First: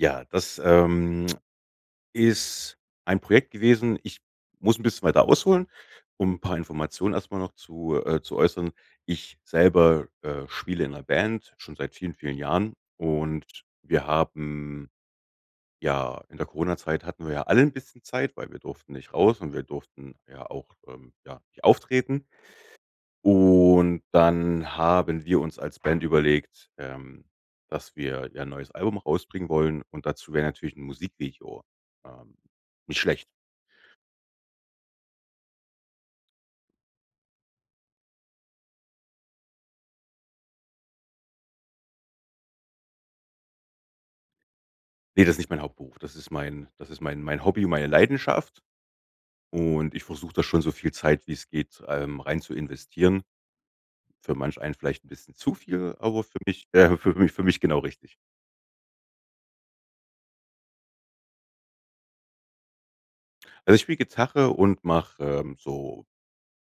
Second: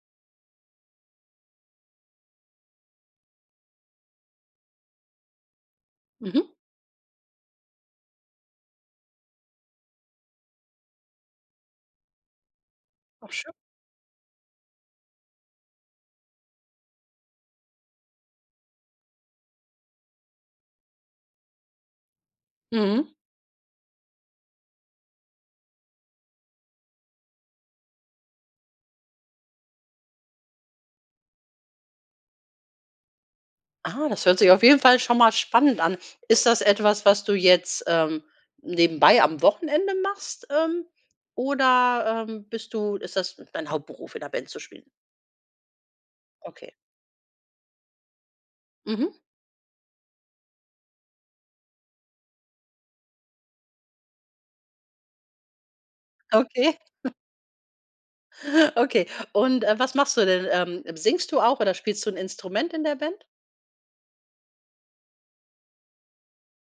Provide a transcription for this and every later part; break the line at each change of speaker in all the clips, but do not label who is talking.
Ja, das, ähm, ist ein Projekt gewesen. Ich muss 'n bisschen weiter ausholen, um 'n
Mhm.
paar Informationen erst mal noch zu äh, zu äußern. Ich selber, äh, spiele in 'ner Band, schon seit vielen vielen Jahren
Ach
und
schön.
wir haben ja, in der Corona-Zeit hatten wir ja alle 'n bisschen Zeit, weil wir durften nicht raus und wir durften ja auch, ähm, ja, nicht auftreten.
Mhm.
Und dann haben wir uns als Band überlegt, ähm, dass wir ja 'n neues Album rausbringen wollen. Und dazu wäre natürlich 'n Musikvideo, ähm, nicht schlecht.
Ah, das hört sich auf jeden Fall schon mal spannend an. Ist das etwas, was du jetzt, ähm, nebenbei am Wochenende machst, ähm, oder, ähm, bist du ist das dein Hauptberuf, in 'ner Band zu spielen?
Ne, das ist nicht mein Hauptberuf. Das ist mein
Okay.
das ist mein mein Hobby und meine Leidenschaft
Mhm.
und ich versuche da schon so viel Zeit, wie es geht, ähm, rein zu investieren. Für manch einen vielleicht 'n bisschen zu viel, aber für mich
Okay.
äh, für mich für mich genau richtig.
Okay und, äh, was machst du denn? Ähm, singst du auch oder spielst du 'n Instrument in der Band?
Also, ich spiele Gitarre und mache, ähm, so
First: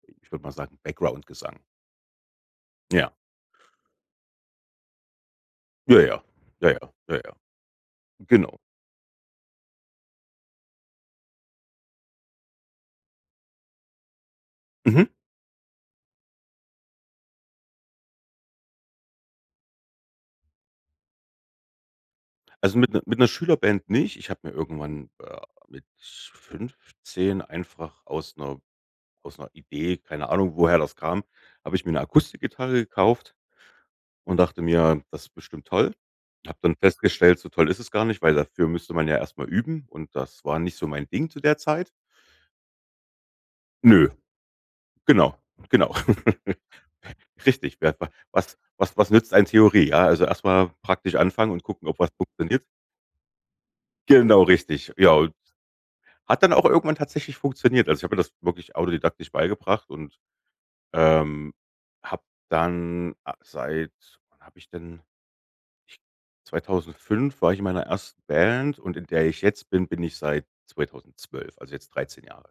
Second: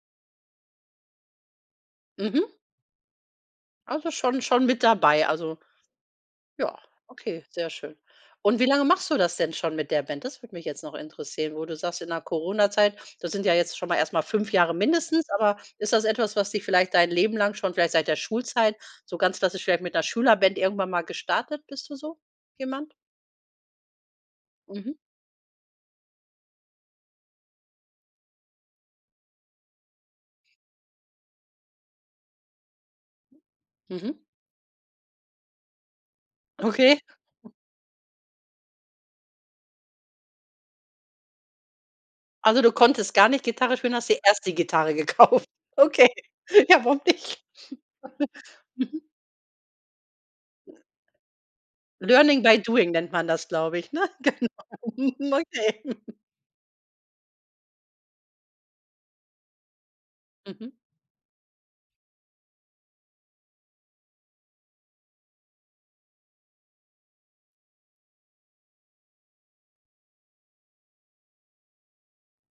I ich würd mal sagen, Background Gesang.
Mhm.
Ja.
Also schon schon mit dabei. Also
Ja, ja. Ja, ja.
Ja,
Ja, ja.
okay, sehr schön.
Genau.
Und wie lange machst du das denn schon mit der Band? Das würde mich jetzt noch interessieren. Wo du sagst, in der Corona-Zeit, das sind ja jetzt schon mal erst mal 5 Jahre
Mhm.
mindestens, aber ist das etwas, was dich vielleicht dein Leben lang schon, vielleicht seit der Schulzeit so ganz klassisch vielleicht mit 'ner Schülerband irgendwann mal gestartet? Bist du so
Also mit
jemand?
ne mit 'ner Schülerband nicht. Ich hab mir
Mhm.
irgendwann, äh, mit 15 einfach aus 'ner aus 'ner Idee- keine Ahnung woher das kam- habe ich mir 'ne Akustikgitarre gekauft
Mhm.
und dachte mir: „Das ist bestimmt toll.“ Habe dann
Okay.
festgestellt: „So toll ist das gar nicht, weil dafür müsste man ja erst mal üben“ und das war nicht so mein Ding zu der Zeit.
Also, du konntest gar nicht Gitarre spielen, hast
Nö.
dir erst die Gitarre
Genau.
gekauft.
Genau.
Okay. Ja, warum nicht?
Richtig. Wer wa was was
Mhm.
was nützt einem Theorie? Ja, also, erst mal praktisch anfangen und gucken, ob was
Learning by
funktioniert.
doing, nennt man das glaube ich, ne,
Genau
genau.
richtig. Ja,
Hm,
und
okay.
hat dann auch irgendwann tatsächlich funktioniert. Also, ich habe mir das wirklich autodidaktisch beigebracht und,
Mhm.
ähm, habe dann, ah seit wann habe ich denn? 2005 war ich in meiner ersten Band und in der ich jetzt bin, bin ich seit 2012, also jetzt 13 Jahre.